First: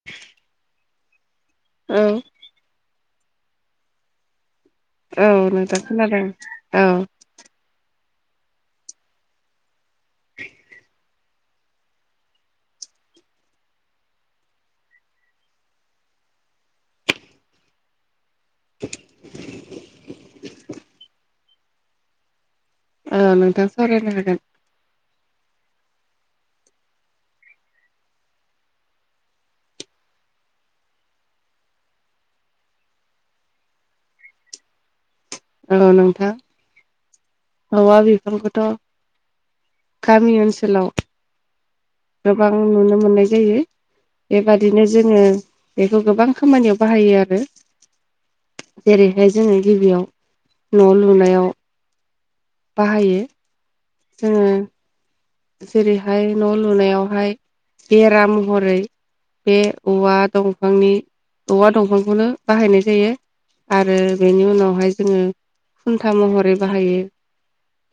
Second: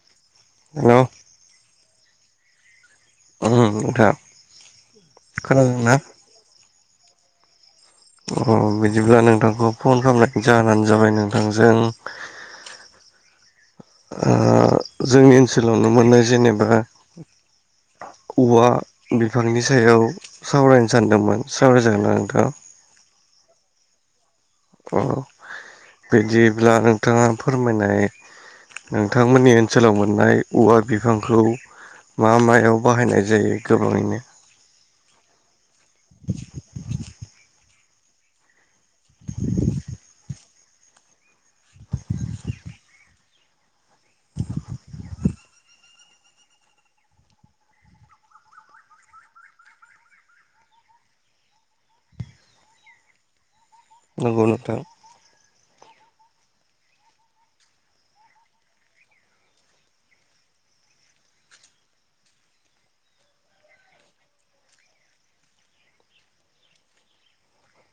[inaudible] Hello ओं नोंथां औ नोंथां खोनादोंना खोनादों औ अ बिदिब्ला नोंथांखौ फन खालामनायनि जाहोनानो जाबाय नोंथांजों ओ जोंनि ओनसोलाव नुनो मोननाय जेनेबा औवा बिफांनि सायाव सावरायनो सानदोंमोन सावराय जागोनना नोंथां? औ नोंथां सावरायनो हागोन अ बिदिब्ला नोंथाङा फोरमायनाय नोंथांमोननि ओनसोलाव मोननाय औवा बिफांखौ मा मायाव बाहायनाय जायो गोबाङैनो औ नोंथां औवा बिफांखौथ' गामि ओनसोलाव गोबां नुनो मोननाय जायो बेबादिनो जोङो बेखौ गोबां खामानियाव बाहायो आरो जेरैहाय जोङो गिबियाव न' लुनायाव बाहायो जोङो नंगौ नोंथां जेरैहाय न' लुनायावहाय बेरा महरै बे औवा दंफांनि औवा दंफांखौनो बाहायनाय जायो आरो बेनि उनावहाय जोङो खुनथा महरै बाहायो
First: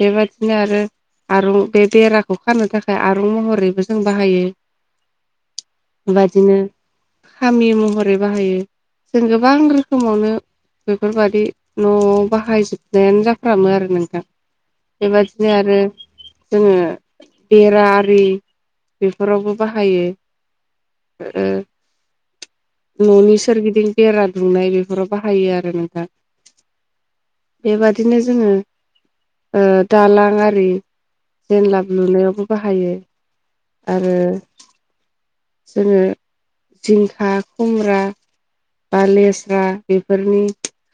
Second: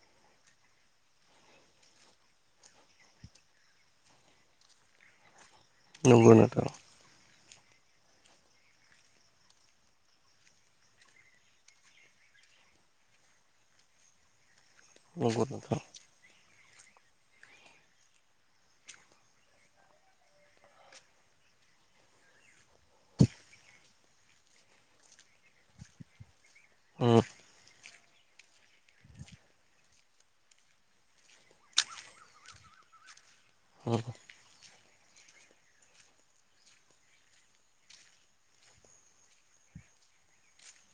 बेबायादिनो आरो आरं बे बेरा खानो थाखाय आरं महरैबो जों बाहायो नंगौ बेबाददिनो नोंथां खामि महरै बाहायो जों गोबां रोखोमावनो बेफोरबायादि न'आव बाहायजोबनायानो जाफ्रामो आरो नोंथां नंगौ बेबादिनो नोंथां आरो जोङो बेरा आरि बेफोरावबो बाहायो ओ न'नि सोरगिदिं बेरा दुंनाय बेफोराव बाहायो आरो नोंथां ओ बेबादिनो जोङो दालां आरि जेला [unintelligible] लुनायावबो बाहायो ओम आरो जोङो जिंखा खुमब्रा बा लेस्रा बेफोरनि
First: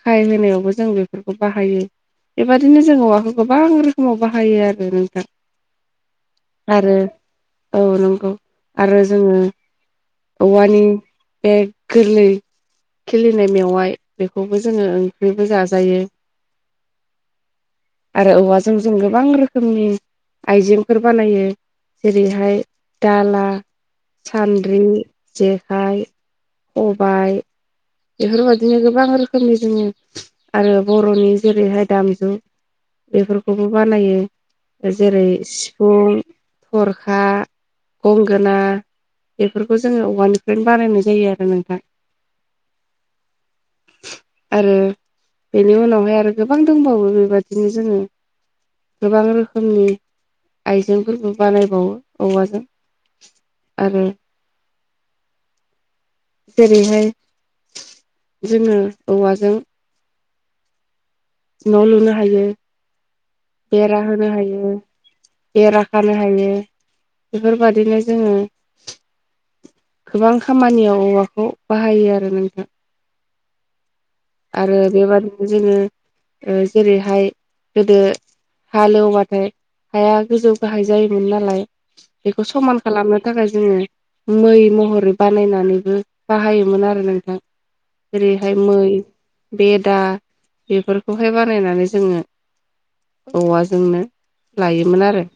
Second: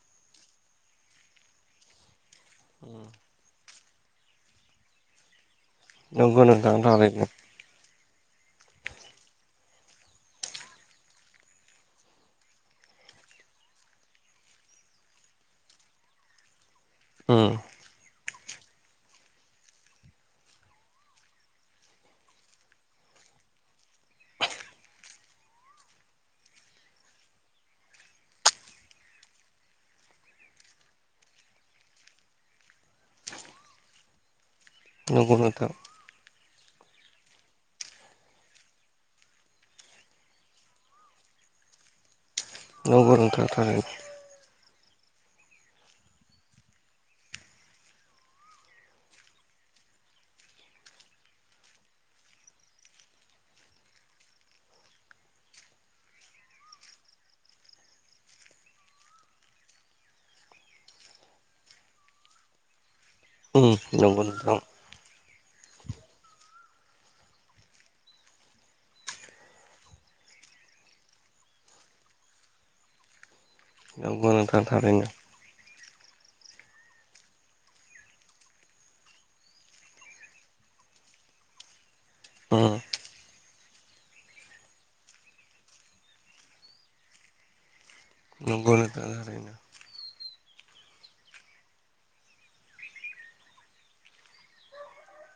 खाय [unintelligible] होनायावबो जों बेफोरखौ बाहायो बेबादिनो जों औवाखौ गोबां रोखोमाव बाहायो आरो नोंथां नंगौ नोंथां आरो थारैनो औ नंगौ आरो जोङो औवानि बे गोरलै खिलिनाय मेवाइ बेखौबो जोङो ओंख्रिबो जाजायो [inaudible] ओम आरो औवाजों जों गोबां रोखोमनि आइजेंफोर बानायो जेरैहाय दाला सान्द्रि जेखाइ खबाय बेफोरबायदिनो गोबां रोखोमनि जोङनि आरो बर'नि जेरैहाय दामजु बेफोरखौबो बानायो जेरै नंगौ नोंथां सिफुं थरखा गंगोना बेफोरखौ जोङो औवानिफ्रायनो बानायनाय जायो आरो नोंथां नंगौ नोंथां थारैनो आरो बेनि उनावहाय आरो गोबां दंबावो बेबायादिनो जोङो गोबां रोखोमनि आइजेंफोरबो बानायबावो औवाजों आरो जेरैहाय जोङो औवाजों न' लुनो हायो उम बेरा नंगौ होनो नोंथां हायो बेरा खानो हायो बेफोरबादिनो जोङो गोबां खामानियाव औवाखौ बाहायो आरो नोंथां [unintelligible] आरो बेबादिनो जोङो जेरैहाय गोदो हाल एवबाथाय हाया गोजौ गाहाय जायोमोन नालाय बेखौ उम समान खालामनो थाखाय जोङो मै महरै बानायनानैबो बाहायोमोन आरो नोंथां जेरैहाय नंगौ मै नोंथां थारैनो बेदा बेफोरखौहाय बानायनानै जोङो औवाजोंनो लायोमोन आरो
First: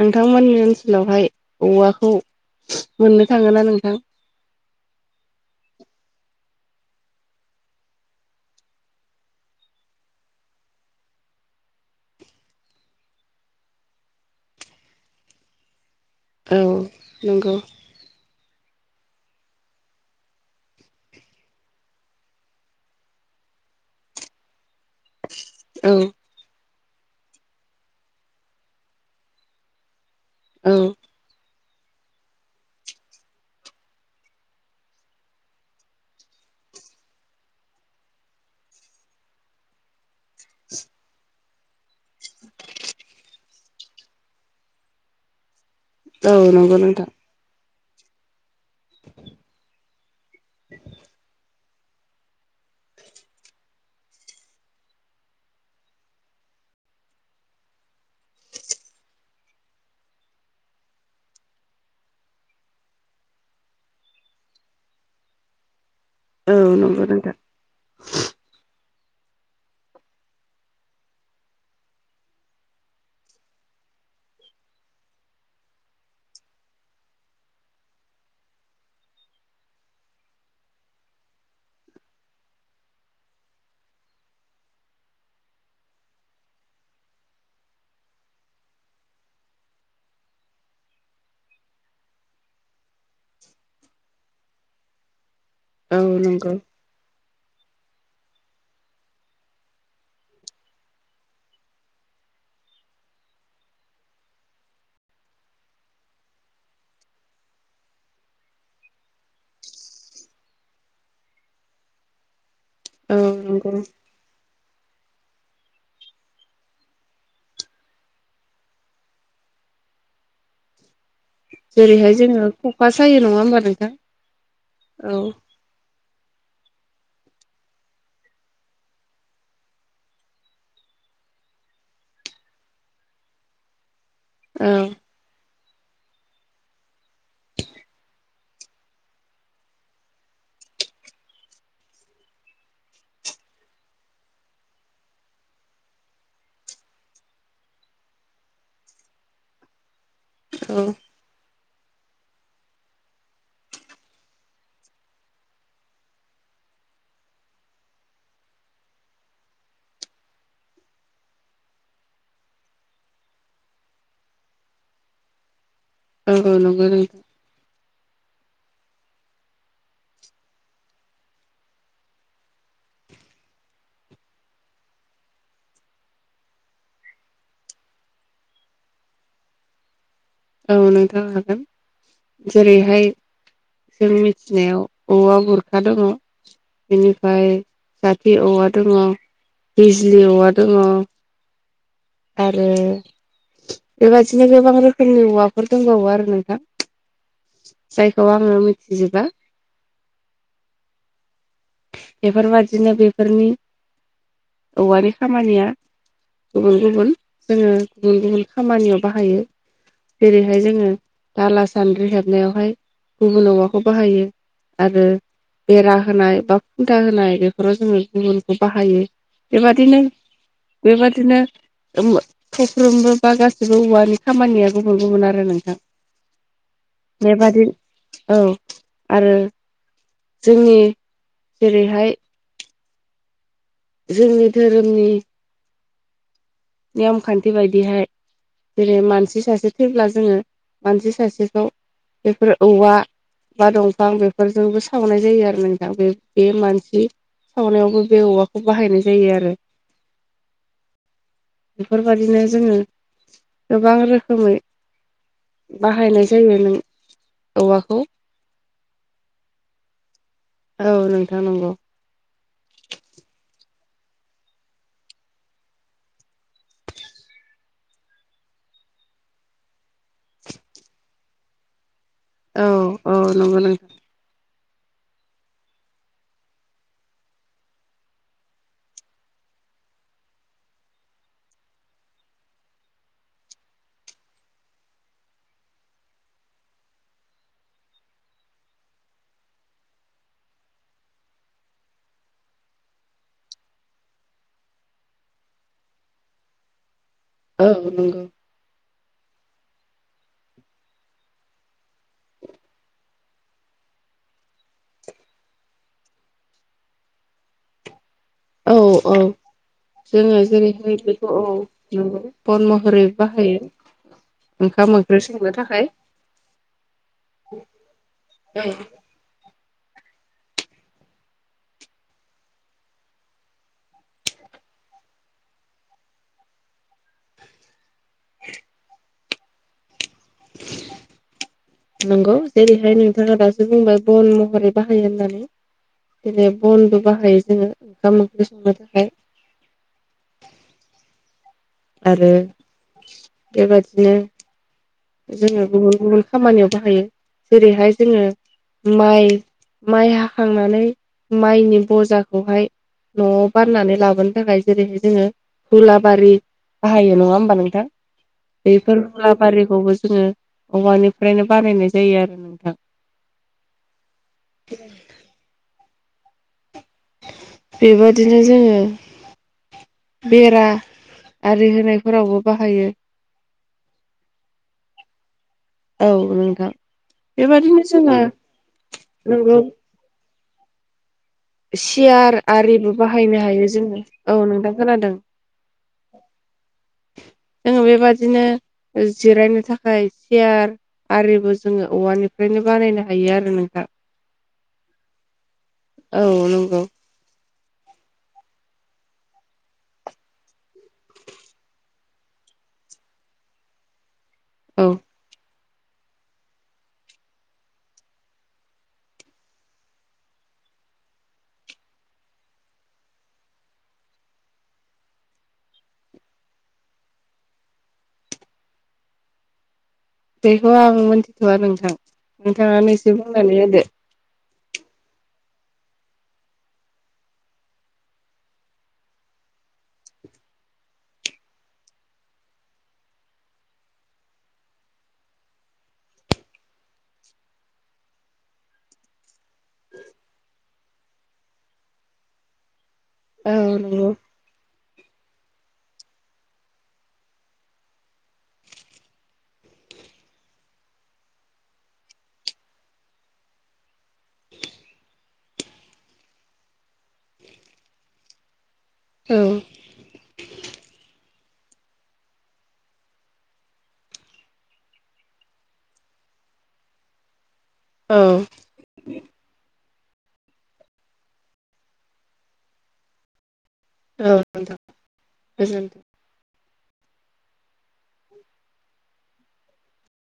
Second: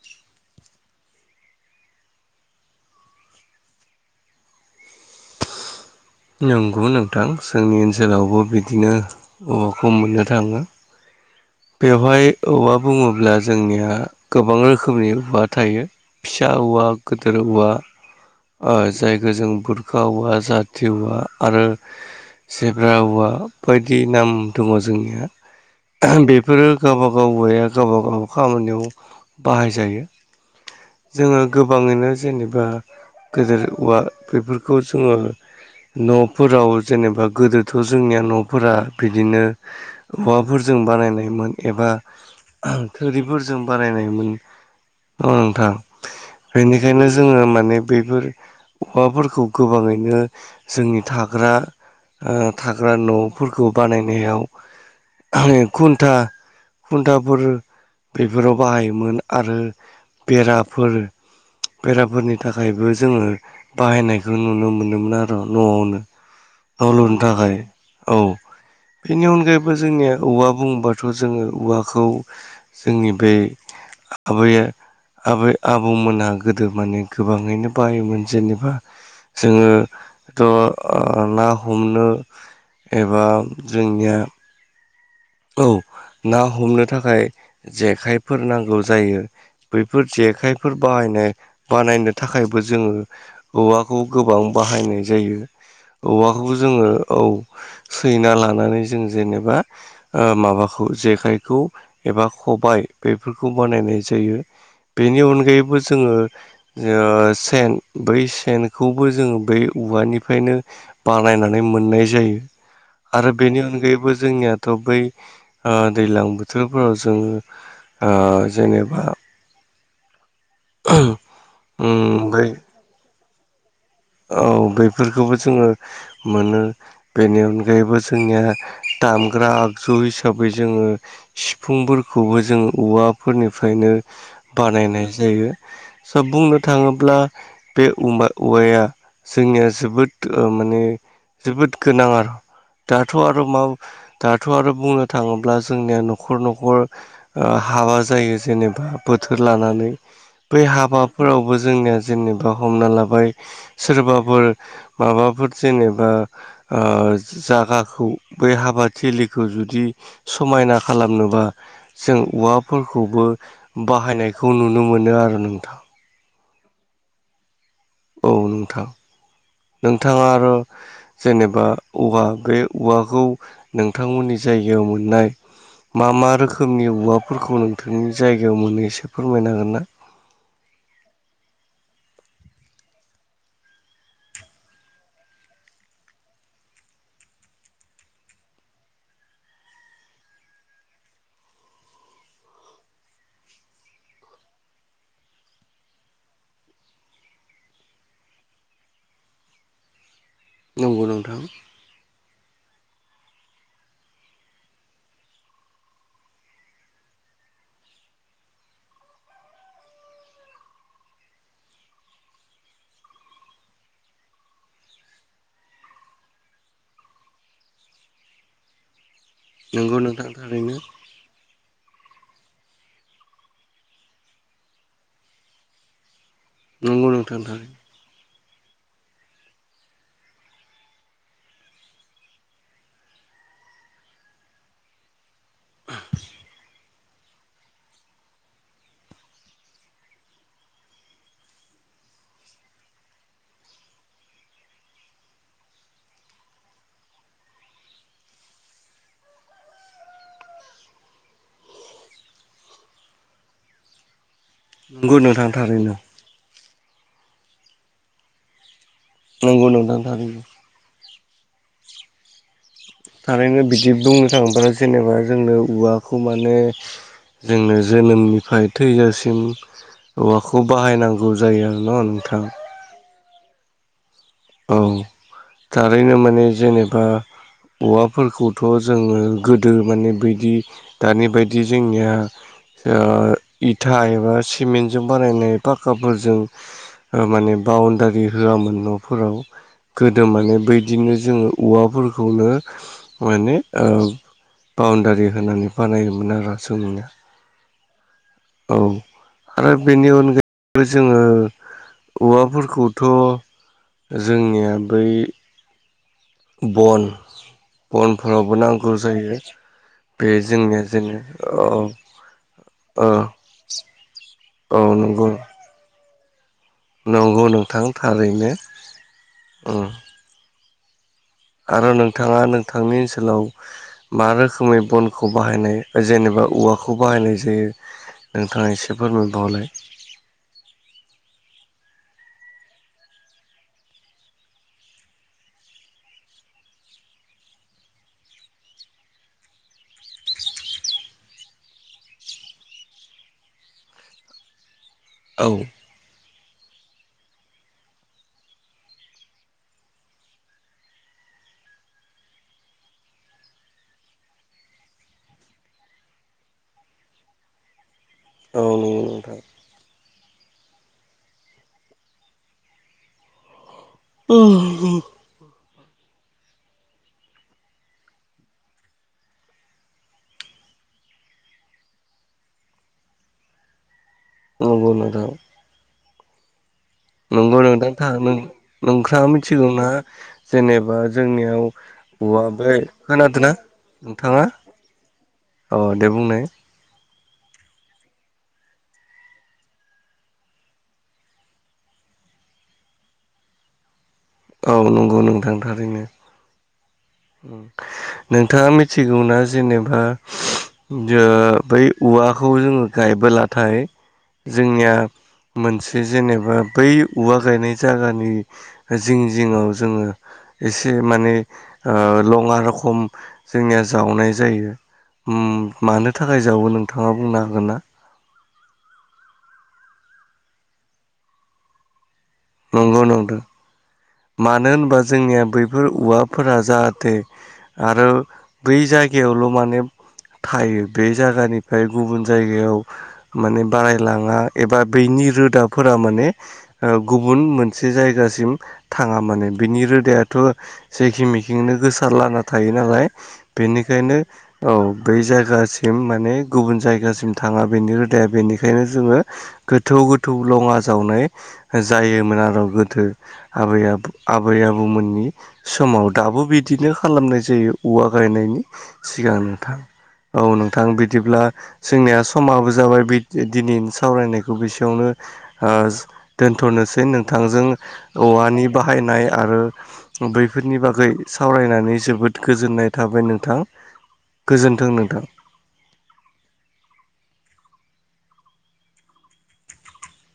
नोंथांमोननि ओनसोलावहाय औवाखौ मोननो थाङोना नोंथां नंगौ नोंथां जोंनि ओनसोलावबो बिदिनो औवाखौ मोननो थाङो बेयावहाय औवा बुङोब्ला जोंनिया गोबां रोखोमनि औवा थायो फिसा औ औवा गिदिर नंगौ औवा जायखौ जों बुरखा औवा जाथि औवा आरो जेब्रा औवा बायदि नाम दङ जोंनिया औ बेफोरो गावबा गाव औवाया गावबा गाव खामानियाव बाहायजायो औ जोङो गोबाङैनो जेनेबा गेदेर औवा बेफोरखौ जोङो न'फोराव जेनेबा गोदोथ' जोंनिया न'फोरा बिदिनो औवाफोरजों बानायनायमोन एबा थोरिफोरजों बानायनायमोन ओ नोंथां औ नंगौ बेनिखायनो नोंथां जोङो माने बेफोर औवाफोरखौ गोबाङैनो जोंनि थाग्रा थाग्रा न'फोरखौ बानायनायाव खोन्था खुन्थाफोर बेफोराव बाहायोमोन आरो बेराफोर बेराफोरनि थाखायबो जोङो बाहायनायखौ नुनो मोनोमोन आरो न'आवनो औ नंगौ आावलनो नोंथां थाखाय औ बेनि अनगायैबो जोंनिया औवा बुंबाथ' जोङो औवाखौ जोंनि ब आबै आब आबौमोना गोदो माने गोबाङैनो बायोमोन जेनेबा जोङोथ' ना हमनो एबा जोंनिया औ ना हमनो थाखाय जेखाइफोर नांगौ जायो बैफोर जेखाइफोर बाहायनाय बानायनो थाखायबो जोङो औौवाखौ गोबां बाहायनाय जायो औ नंगौ औवाखौबो जोङो औ सैना लानानै जों जेनेबा माबाखौ जेखाइखौ एबा खबाय बेफोरखौ बानायनाय जायो बेनि अनगायैबो जोङो ज सेन बै सेनखौबो जोङो बै औवानिफ्रायनो बानायनानै मोननाय जायो औ आरो बेनि नंगौ अनगायैबो जोंनियाथ' बै दैज्लां बोथोरफोराव जोङो जेनेबा औं जेरैहाय जोङो खखा सायो नङा होमबा नोंथां औ औ बेफोरखौबो जोङो मोनो बेनि अनगायैबो जोंनिया दामग्रा आगजु हिसाबै जोङो सिफुंफोरखौबो जों औवाफोरनिफ्रायनो औ बानायनाय जायो सा बुंनो थाङोब्ला बे औवाया जोंनिया जोबोद माने जोबोद गोनां आरो दाथ' आरो मा दाथ' आरो बुंनो थाङोब्ला जोंनिया न'खर न'खर हाबा जायो जेनेबा बोथोर लानानै बै औ हाबाफोरावबो जोंनिया जेनेबा हमना लाबाय सोरबाफोर माबाफोर जेनेबा जागाखौ बै हाबाथिलिखौ जुदि समायना खालामनोबा जों औवाफोरखौबो बाहायनायखौ नुनो मोनो आरो नोंथां औ औ नंगौ नंगौ औ नोंथां नोंथाङा आरो जेनेबा औवा बे औवाखौ नोंथांमोननि जायगायाव मोननाय मा मा रोखोमनि औवाफोरखौ नोंथांनि जायगायाव मोनो एसे फोरमायनो हागोन ना औ नोंथां हागोन जेरैहाय जों मिथिनायाव औा गुरखा दङ बेनिफ्राय जाथि औवा दङ बिजलि औवा दङ आरो बेबादिनो गोबां रोखोम खोमनि औवाफोर दंबावो आरो नोंथां जायखौ आङो मिथिजोबा नंगौ नोंथां बेफोरबादिनो बेफोरनि औवानि खामानिया गुबुन गुबुन जोङो गुबुन गुबुन खामानियाव बाहायो जेरैहाय जोङो दाला सान्द्रि हेबनायावहाय गुबुन अमाखौ बाहायो आरो बेरा होनाय बा खुन्दा होनाय बेफोराव जोङो गुबुनखौ बाहायो नंगौ बेबादिनो नोंथां थारैनो बेबायादि बिदिनो थफ्र्रोमबो बा गाैबो औवानि खामानिया गुबुन गुबुन आरो नोंथां नंगौ नोंथां बेबादि थारैनो औ आरो जोंनि जेरैहाय जोंनि धोरोमनि नियम खान्थि बायदिहाय जेरै मानसि सासे थैब्ला जोङो मानसि सासेखौ बेफोर औवा बा दंफां बेफोरजोंबो सावनाय जायो आरो नोंथां बे बे मानसि सावनायावबो बे औवाखौ बाहायनाय जायो आरो। बेफोरबायदििनो जोङो गोबां रोखोमै नंगौ नोंथां थारैनो बाहायनाय जायो नों औवाखौ। नंगौ नोंथां दा औ नोंथां नंगौ। थारैनो बिदि बुंनो थाङोब्ला जेनेबा जोंनो औवाखौ माने जोंनो जोनोमनिफ्राय थैजासिम औवाखौ बाहायनांगौ जायो आरो न' नोंथां? औ औ नंगौ नोंथां। औ थारैनो माने जेनेबा औवाफोरखौथ' जोङो गोदो माने बैदि दानि बायदि जोंनिया ओ इथा एबा सिमेन्टजों बानायनाय पाक्काफोरजों माने बाउणडारि होआमोन न' फोराव गोदो मे बदिनो जोङो औवाफोरखौनो माने ओ बाउणडारि होनानै बानायोमोन आरो सोंया औ नंगौ औ आरो बेनि अनगायैबो जोङो औवाफोरखौथ' जोंनिया बै बन बनफोरावबो औ नांगौ औ जायो। बे जोङो जोंनिया जेरैहाय जेनो बेखौ औ नंगौ बन महरै औ बाहायो। औ ओंखाम ओंख्रि नंगौ संनो थाखाय। नंगौ नोंथां थारैनो औ उम आरो नोंथाङा नोंथांनि ओनसोलाव मा रोखोमै बनखौ बाहायनाय जेनेबा औवाखौ बाहायनाय जायो? नोंथाङा एसे फोरमाबावलाय। नंगौ जेरैहाय नोंथाङा दासो बुंबाय बन महरै बाहायो होननानै दिनै बनबो बाहायो जोङो ओंखाम ओंख्रि संनो थाखाय। आरो बेबादिनो औ जोङो गुबुन गुबुन खामानियाव बाहायो जेरैहाय जोङो माइ माइ हाखांनानै माइनि बजाखौहाय न'आव बारनानै लाबोनो थाखाय जेरैहाय जोङो हुलाबारि बाहायो नङा होमबा नोंथां? औ नंगौ बेफोर नोंथां मुलाबारिखौबो जोङो औवानिफ्रायनो बानायनाय जायो आरो नोंथां ‌। औ बेबादिनो जोङो बेरा आरि होनायफोरावबो बाहायो। औ नंगौ नोंथां। औ नोंथां नंगौ बेबादिनो नोंथां जोङो नोंथाङा नंगौ मिथिगौना जेनेबा जोंनि सियार औा बे आरिबो बाहायनो खोनादों ना हायो जोङो औ नोंथाङा? नोंथां खोनादों अ दे बुंनाय। जोङो बेबादिनो जिरायनो थाखाय सियार आरिबो जोङो औवानिफ्रायनो बानायनो हायो आरो नोंथां। औ नंगौ नोंथां थारैनो। औ नंगौ। नोंथाङा मिथिगौना जेनेबा जो बै औवाखौ जोङो गायबोलाथाय औ जोंनिया मोनसे जेनेबा बै औवा गायनाय जायगानि जिं जिंङाव जोङो एसे माने लङा रखम जोंनिया जावनाय जायो मानो थाखाय जावो नोंथाङा बुंनो हागोन ना बेखौ आं मोनथिथ'वा नोंथां नोंथाङानो नंगौ एसे नंदों बुंनानै होदो मानो होनबा जोंनिया बैफोर औवाफोरा जाहाथे आरो बै जायगायावल' माने थायो बे जायगानिफ्राय गुबुन जायगायाव माने बारायलाङा एबा बैनि रोदाफोरा माने गुबुन मोनसे जायगासिम थाङा माने बिनि रोदायाथ' जेखिं मेखिंनो गोसारलाना थायो नालाय औ नंगौ। बेनिखायनो औ बै जायगासिम माने गुबुन जायगासिम थाङा बेनि रोदाया बेनिखायनो जोङो गोथौ गोथौ लङा जावनाय जायोमोन आरो गोदो आबै आबु आबै आबौमोननि समाव दाबो बिदिनो खालामनाय जायो औवा गायनायनि औ सिगां नोंथां औ नोंथां बिदिब्ला जोंनिया समाबो जाबाय दिनै सावरायनायखौ बेसेयावनो दोन्थ'नोसै नोंथांजों औ औवानि बाहायनाय आरो बैफोरनि बागै सावरायनानै जोबोद गोजोननाय थाबाय नोंथां औ नोंथां गोजोन्थों नोंथां। गोजोनथों